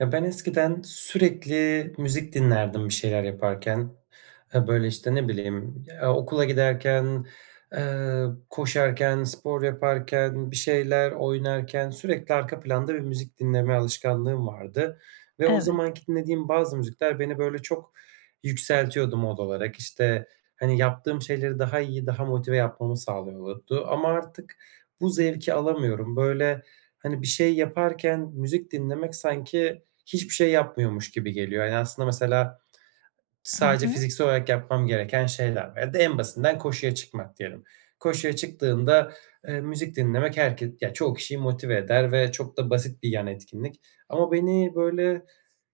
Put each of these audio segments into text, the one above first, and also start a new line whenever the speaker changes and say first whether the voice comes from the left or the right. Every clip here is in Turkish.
right: Ya, ben eskiden sürekli müzik dinlerdim bir şeyler yaparken. E, böyle, işte, ne bileyim, eee, okula giderken, eee, koşarken, spor yaparken, bir şeyler oynarken sürekli arka planda bir müzik dinleme alışkanlığım vardı ve o
left: Evet.
right: zamanki dinlediğim bazı müzikler beni böyle çok yükseltiyordu mod olarak. İşte, hani, yaptığım şeyleri daha iyi, daha motive yapmamı sağlıyordu ama artık bu zevki alamıyorum. Böyle, hani, bir şey yaparken müzik dinlemek sanki hiçbir şey yapmıyormuş gibi geliyor. Ya, hani aslında mesela
left: Hı
right: sadece
left: hı.
right: fiziksel olarak yapmam gereken şeyler ya da en basitinden koşuya çıkmak diyelim. Koşuya çıktığında, eee, müzik dinlemek herke ya çoğu kişiyi motive eder ve çok da basit bir yan etkinlik ama beni böyle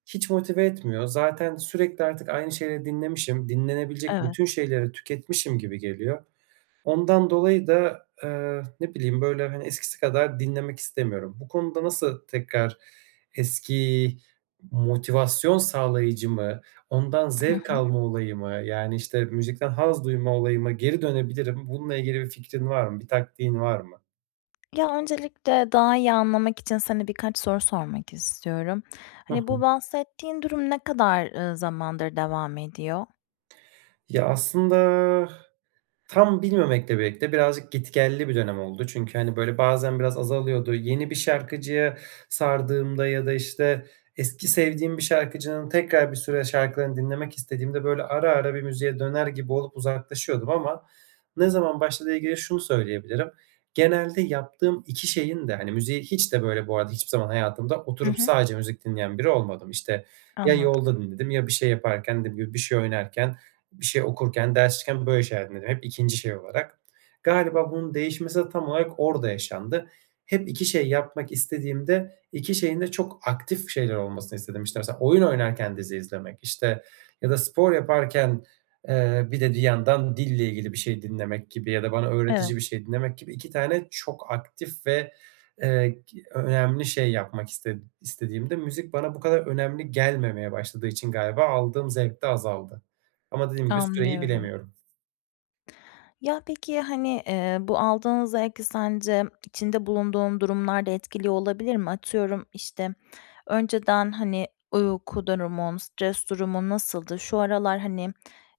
right: hiç motive etmiyor. Zaten sürekli artık aynı şeyleri dinlemişim, dinlenebilecek
left: Evet.
right: bütün şeyleri tüketmişim gibi geliyor. Ondan dolayı da, eee, ne bileyim böyle, hani, eskisi kadar dinlemek istemiyorum. Bu konuda nasıl tekrar eski motivasyon sağlayıcı mı, ondan
left: Hı
right: zevk
left: hı.
right: alma olayı mı, yani, işte, müzikten haz duyma olayıma geri dönebilirim? Bununla ilgili bir fikrin var mı, bir taktiğin var mı?
left: Ya, öncelikle daha iyi anlamak için seni, birkaç soru sormak istiyorum.
right: Hı
left: Hani bu
right: hı.
left: bahsettiğin durum ne kadar, ııı, zamandır devam ediyor?
right: Ya, aslında, tam bilmemekle birlikte, birazcık git gelli bir dönem oldu. Çünkü, hani, böyle, bazen biraz azalıyordu. Yeni bir şarkıcıya sardığımda ya da, işte, eski sevdiğim bir şarkıcının tekrar bir süre şarkılarını dinlemek istediğimde, böyle, ara ara bir müziğe döner gibi olup uzaklaşıyordum ama ne zaman başladığıyla ilgili şunu söyleyebilirim: Genelde yaptığım 2 şeyin de, hani, müziğe hiç de, böyle, bu arada hiçbir zaman hayatımda
left: Hı
right: oturup
left: hı.
right: sadece müzik dinleyen biri olmadım. İşte, ya
left: Anladım.
right: yolda dinledim, ya bir şey yaparken; dediğim gibi, bir şey oynarken, bir şey okurken, ders çalışırken... böyle şeyler dinledim, hep 2. şey olarak. Galiba bunun değişmesi de tam olarak orada yaşandı. Hep 2 şey yapmak istediğimde, 2 şeyin de çok aktif şeyler olmasını istedim. İşte, mesela oyun oynarken dizi izlemek, işte, ya da spor yaparken, eee, bir de bir yandan dille ilgili bir şey dinlemek gibi ya da bana
left: Evet.
right: öğretici bir şey dinlemek gibi... 2 tane çok aktif ve, eee, gi önemli şey yapmak iste istediğimde, müzik bana bu kadar önemli gelmemeye başladığı için galiba aldığım zevk de azaldı. Ama dediğim gibi, süreyi
left: Anlıyorum.
right: bilemiyorum.
left: Ya, peki, hani, eee, bu aldığın zevki sence içinde bulunduğun durumlar da etkiliyor olabilir mi? Atıyorum, işte, önceden, hani, uyku durumun, stres durumun nasıldı? Şu aralar, hani,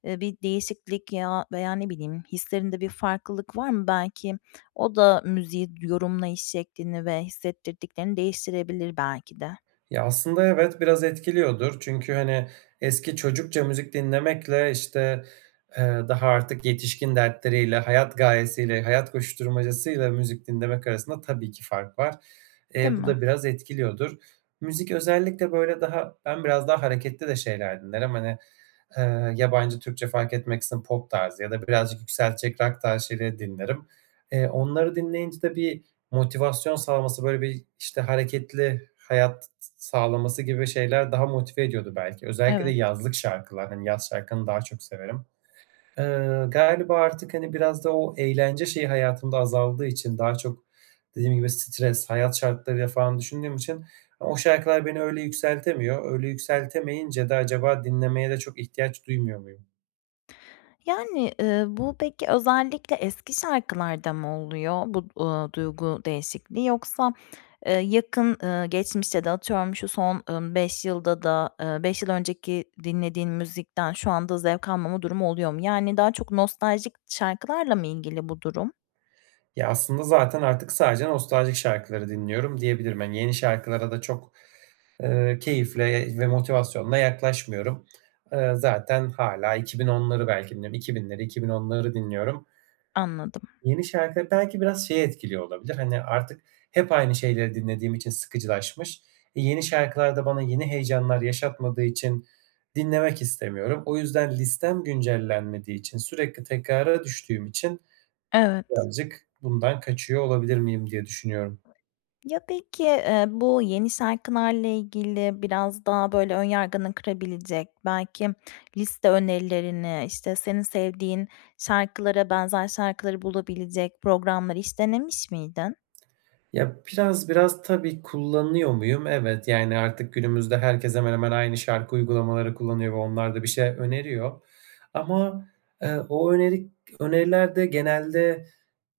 left: eee, bir değişiklik ya, veya, ne bileyim, hislerinde bir farklılık var mı? Belki o da müziği yorumlayış şeklini ve hissettirdiklerini değiştirebilir belki de.
right: Ya, aslında evet, biraz etkiliyordur. Çünkü, hani, eski çocukça müzik dinlemekle, işte, eee, daha artık yetişkin dertleriyle, hayat gayesiyle, hayat koşuşturmacasıyla müzik dinlemek arasında tabii ki fark var.
left: Değil
right: Eee, bu
left: mi?
right: da biraz etkiliyordur. Müzik özellikle, böyle, daha ben biraz daha hareketli de şeyler dinlerim, hani, eee, yabancı Türkçe fark etmeksizin pop tarzı ya da birazcık yükseltecek rock tarzı şeyleri dinlerim. Eee, onları dinleyince de bir motivasyon sağlaması, böyle, bir, işte, hareketli hayat s s sağlaması gibi şeyler daha motive ediyordu belki. Özellikle de
left: Evet.
right: yazlık şarkılar, hani, yaz şarkılarını daha çok severim. Eee, galiba artık, hani, biraz da o eğlence şeyi hayatımda azaldığı için, daha çok dediğim gibi stres, hayat şartlarıyla falan düşündüğüm için o şarkılar beni öyle yükseltemiyor. Öyle yükseltemeyince de acaba dinlemeye de çok ihtiyaç duymuyor muyum?
left: Yani, ııı, bu peki özellikle eski şarkılarda mı oluyor, bu, ııı, duygu değişikliği, yoksa, eee, yakın, eee, geçmişte de atıyorum, şu son, ımm, 5 yılda da ııı, 5 yıl önceki dinlediğin müzikten şu anda zevk almama durumu oluyor mu? Yani daha çok nostaljik şarkılarla mı ilgili bu durum?
right: Ya, aslında zaten artık sadece nostaljik şarkıları dinliyorum diyebilirim. Hani yeni şarkılara da çok, ııı, keyifle ve motivasyonla yaklaşmıyorum. Iıı, zaten hâlâ 2010'ları belki dinliyorum. 2000'leri, 2010'ları dinliyorum.
left: Anladım.
right: Yeni şarkı, belki biraz şeyi etkiliyor olabilir, hani, artık hep aynı şeyleri dinlediğim için sıkıcılaşmış. E, yeni şarkılar da bana yeni heyecanlar yaşatmadığı için dinlemek istemiyorum. O yüzden listem güncellenmediği için, sürekli tekrara düştüğüm için,
left: Evet.
right: birazcık bundan kaçıyor olabilir miyim diye düşünüyorum.
left: Ya, peki, ııı, bu yeni şarkılarla ilgili biraz daha, böyle, ön yargını kırabilecek, belki liste önerilerini, işte senin sevdiğin şarkılara benzer şarkıları bulabilecek programları hiç denemiş miydin?
right: Ya, biraz biraz tabii kullanıyor muyum? Evet. Yani, artık günümüzde herkes hemen hemen aynı şarkı uygulamaları kullanıyor ve onlar da bir şey öneriyor ama, ııı, o öneri öneriler de genelde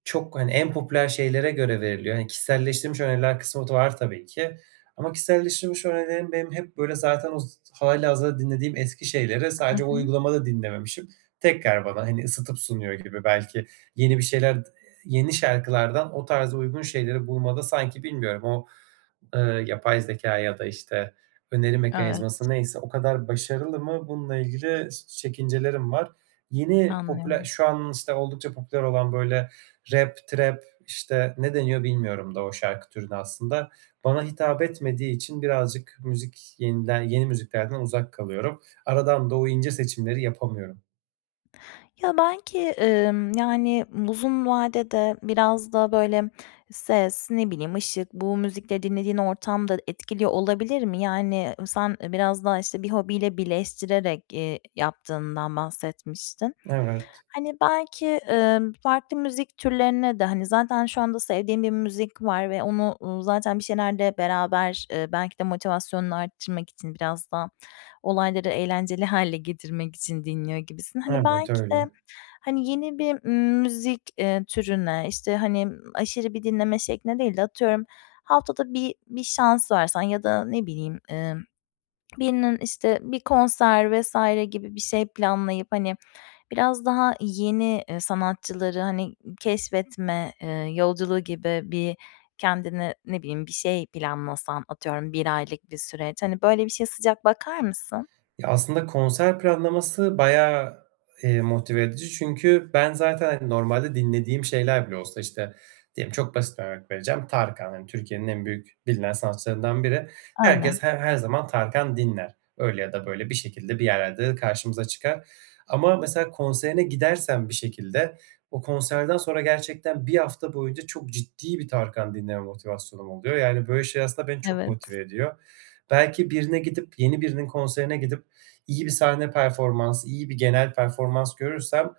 right: çok hani en popüler şeylere göre veriliyor, hani kişiselleştirilmiş öneriler kısmı da var tabii ki. Ama kişiselleştirilmiş önerilerim benim hep, böyle, zaten o z hâlihazırda dinlediğim eski şeyleri
left: Hı
right: sadece o
left: hı.
right: uygulamada dinlememişim. Tekrar bana hani ısıtıp sunuyor gibi. Belki yeni bir şeyler ııı, yeni şarkılardan o tarz uygun şeyleri bulmada, sanki bilmiyorum, o, ııı, yapay zekâ ya da işte öneri
left: Evet.
right: mekanizması neyse, o kadar başarılı mı bununla ilgili s çekincelerim var. Yeni, popüler
left: Anlıyorum.
right: şu an, işte, oldukça popüler olan, böyle, rap, trap işte, ne deniyor bilmiyorum da o şarkı türüne aslında. Bana hitap etmediği için birazcık müzik yeniden yeni müziklerden uzak kalıyorum. Aradan da o ince seçimleri yapamıyorum.
left: Ya belki, ımm, yani uzun vadede biraz da böyle ses, ne bileyim ışık bu müzikleri dinlediğin ortam da etkiliyor olabilir mi? Yani sen biraz daha, işte, bir hobiyle birleştirerek, eee, yaptığından bahsetmiştin.
right: Evet.
left: Hani belki, ımm, farklı müzik türlerine de, hani, zaten şu anda sevdiğin bir müzik var ve onu, uuu, zaten bir şeylerde beraber, ııı, belki de motivasyonunu arttırmak için, biraz da olayları eğlenceli hâle getirmek için dinliyor gibisin. Hani
right: Evet,
left: belki de,
right: öyle.
left: hani, yeni bir, ımm, müzik, eee, türüne, işte, hani, aşırı bir dinleme şekline değil de atıyorum haftada bi bir şans versen ya da, ne bileyim, ımm, birinin, işte, bir konser vs. gibi bir şey planlayıp, hani, biraz daha yeni, ııı, sanatçıları hani ı keşfetme, ııı, yolculuğu gibi bir kendini ne bileyim bir şey planlasan, atıyorum 1 aylık bir süreç, hani, böyle bir şeye sıcak bakar mısın?
right: Ya aslında konser planlaması bayağı, eee, motive edici çünkü ben zaten, hani, normalde dinlediğim şeyler bile olsa, işte, diyelim çok basit bir örnek vereceğim, Tarkan, hani, Türkiye'nin en büyük, bilinen sanatçılarından biri.
left: Aynen.
right: Herkes her her zaman Tarkan dinler. Öyle ya da böyle bir şekilde bir yerlerde de karşımıza çıkar ama mesela konserine gidersen bir şekilde, o konserden sonra gerçekten 1 hafta boyunca çok ciddi bir Tarkan dinleme motivasyonum oluyor yani, böyle, şey, aslında beni çok
left: Evet.
right: motive ediyor. Belki birine gidip, yeni birinin konserine gidip iyi bir sahne performans, iyi bir genel performans görürsem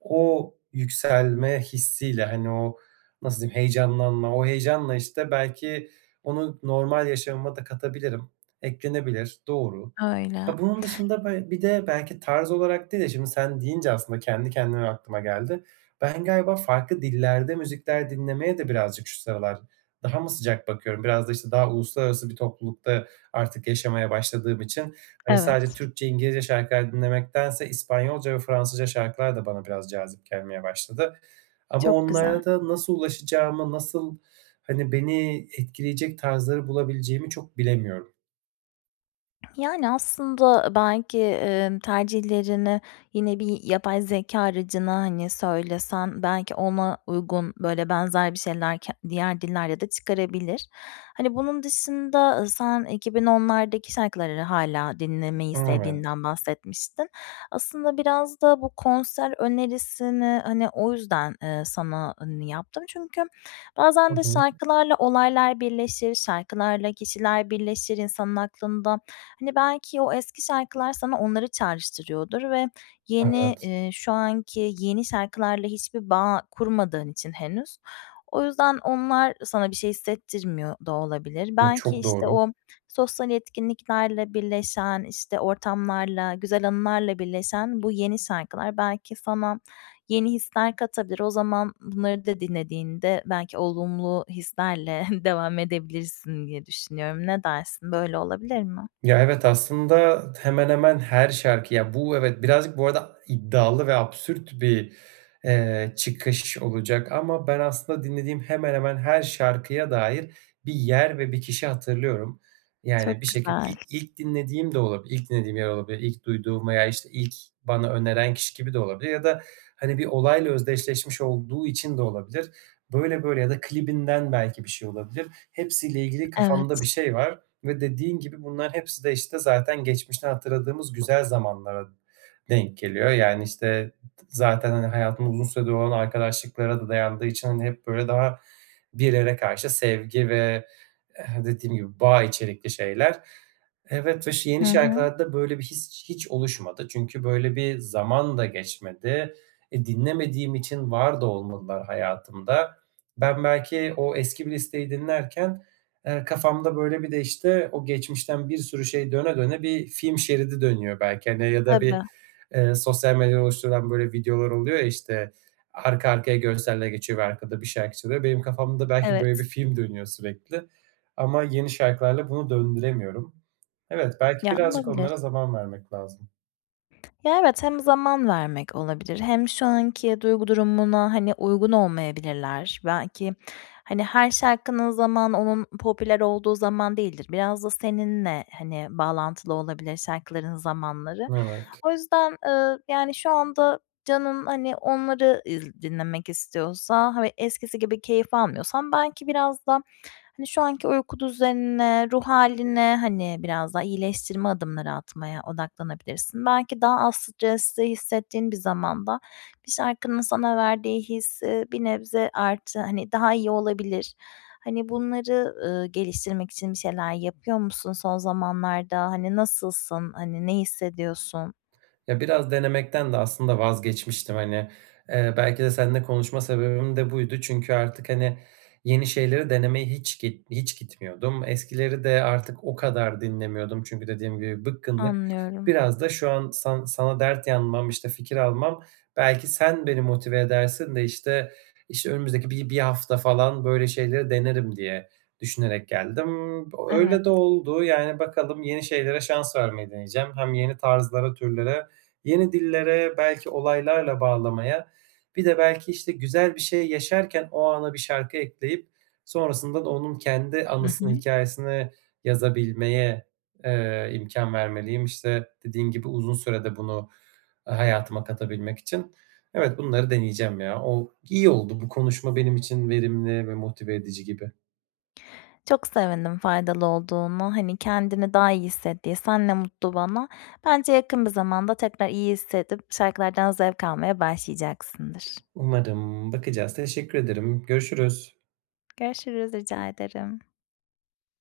right: o yükselme hissiyle, hani, o nasıl diyeyim, heyecanlanma, o heyecanla, işte, belki onu normal yaşamıma da katabilirim. Eklenebilir, doğru.
left: Öyle.
right: Ha, bunun dışında be bir de belki tarz olarak değil de, şimdi sen deyince aslında kendi kendime aklıma geldi. Ben galiba farklı dillerde müzikler dinlemeye de birazcık şu sıralar daha mı sıcak bakıyorum, biraz da, işte, daha uluslararası bir toplulukta artık yaşamaya başladığım için, hani, sadece
left: Evet.
right: Türkçe, İngilizce şarkılar dinlemektense İspanyolca ve Fransızca şarkılar da bana biraz cazip gelmeye başladı. Ama
left: Çok güzel.
right: onlara da nasıl ulaşacağımı, nasıl, hani, beni etkileyecek tarzları bulabileceğimi çok bilemiyorum.
left: Yani aslında belki, ımm, tercihlerini yine bir yapay zekâ aracına hani söylesen belki ona uygun böyle benzer bir şeyler ke diğer dillerde de çıkarabilir. Hani, bunun dışında sen 2010'lardaki şarkıları hâlâ dinlemeyi
right: [unintelligible] Evet.
left: sevdiğinden bahsetmiştin. Aslında biraz da bu konser önerisini, hani, o yüzden, ııı, sana yaptım çünkü
right: Hı
left: bazen de
right: hı.
left: şarkılarla olaylar birleşir, şarkılarla kişiler birleşir insanın aklında. Hani, belki o eski şarkılar sana onları çağrıştırıyordur ve yeni,
right: Evet.
left: ııı, şu anki yeni şarkılarla hiçbir bağ kurmadığın için henüz, o yüzden onlar sana bir şey hissettirmiyor da olabilir.
right: Iıı,
left: Belki,
right: çok
left: işte,
right: doğru.
left: o sosyal etkinliklerle birleşen, işte, ortamlarla, güzel anılarla birleşen bu yeni şarkılar belki sana yeni hisler katabilir. O zaman bunları da dinlediğinde belki olumlu hislerle devam edebilirsin diye düşünüyorum. Ne dersin, böyle olabilir mi?
right: Ya evet, aslında hemen, hemen her şarkı ya Bu evet birazcık, bu arada iddialı ve absürt bir, eee, çıkış olacak ama ben aslında dinlediğim hemen, hemen her şarkıya dair bir yer ve bir kişi hatırlıyorum. Yani,
left: Çok
right: bir şeki
left: güzel.
right: il ilk dinlediğim de olabilir, ilk dinlediğim yer olabilir, ilk duyduğum veya, işte, ilk bana öneren kişi gibi de olabilir ya da, hani, bir olayla özdeşleşmiş olduğu için de olabilir, böyle, böyle ya da klibinden belki bir şey olabilir. Hepsiyle ilgili kafamda
left: Evet.
right: bir şey var ve dediğin gibi bunlar hepsi de işte zaten geçmişten hatırladığımız güzel zamanlara denk geliyor, yani, işte, ı zaten, hani, hayatımda uzun süredir olan arkadaşlıklara da dayandığı için, hani, hep böyle daha bir yere karşı sevgi ve, eee, dediğim gibi bağ içerikli şeyler. Evet ve ş
left: Hı
right: yeni
left: hı.
right: şarkılarda böyle bir his hiç oluşmadı. Çünkü böyle bir zaman da geçmedi. E, dinlemediğim için var da olmadılar hayatımda. Ben belki o eski bir listeyi dinlerken, eee, kafamda böyle bir de, işte, o geçmişten bir sürü şey döne, döne bir film şeridi dönüyor belki, hani, ya da
left: Tabii.
right: bir, ııı, sosyal medyada oluşturulan böyle videolar oluyor ya, işte, arka arkaya görseller geçiyor ve arkada bir şarkı çalıyor. Benim kafamda belki böyle
left: Evet.
right: bir film dönüyor sürekli ama yeni şarkılarla bunu döndüremiyorum. Evet, belki
left: Ya,
right: birazcık
left: olabilir.
right: onlara zaman vermek lazım.
left: Ya, evet, hem zaman vermek olabilir hem şu anki duygu durumuna, hani, uygun olmayabilirler. Belki, hani, her şarkının zamanı onun popüler olduğu zaman değildir. Biraz da seninle, hani, bağlantılı olabilir şarkıların zamanları.
right: Evet.
left: O yüzden, ııı, yani, şu anda canın, hani, onları [unintelligible] dinlemek istiyorsa, hani, eskisi gibi keyif almıyorsan belki biraz da, hani, şu anki uyku düzenine, ruh hâline, hani, biraz daha iyileştirme adımları atmaya odaklanabilirsin. Belki daha az stresli hissettiğin bir zamanda bir şarkının sana verdiği his, ııı, bir nebze artı, hani, daha iyi olabilir. Hani, bunları, ııı, geliştirmek için bir şeyler yapıyor musun son zamanlarda? Hani, nasılsın? Hani, ne hissediyorsun?
right: Ya, biraz denemekten de aslında vazgeçmiştim, hani, eee, belki de seninle konuşma sebebim de buydu. Çünkü artık, hani, yeni şeyleri denemeye hiç git hiç gitmiyordum. Eskileri de artık o kadar dinlemiyordum çünkü dediğim gibi bıkkınlık.
left: Anlıyorum.
right: Biraz da şu an san sana dert yanmam, işte, fikir almam, belki sen beni motive edersin de, işte, işte, önümüzdeki bir bir hafta falan böyle şeyleri denerim diye düşünerek geldim. B
left: Evet.
right: öyle de oldu, yani, bakalım yeni şeylere şans vermeyi deneyeceğim. Hem yeni tarzlara türlere, yeni dillere belki olaylarla bağlamaya, bir de belki, işte, güzel bir şey yaşarken o ana bir şarkı ekleyip sonrasında da onun kendi
left: Hı
right: anısını,
left: hı.
right: hikâyesini yazabilmeye, eee, imkân vermeliyim, işte, dediğin gibi uzun sürede bunu hayatıma katabilmek için. Evet, bunları deneyeceğim ya. O iyi oldu. Bu konuşma benim için verimli ve motive edici gibi.
left: Çok sevindim faydalı olduğuna. Hani, kendini daha iyi hissettiysen ne mutlu bana. Bence yakın bir zamanda tekrar iyi hissedip şarkılardan zevk almaya başlayacaksındır.
right: Umarım. Bakacağız. Teşekkür ederim. Görüşürüz.
left: Görüşürüz. Rica ederim.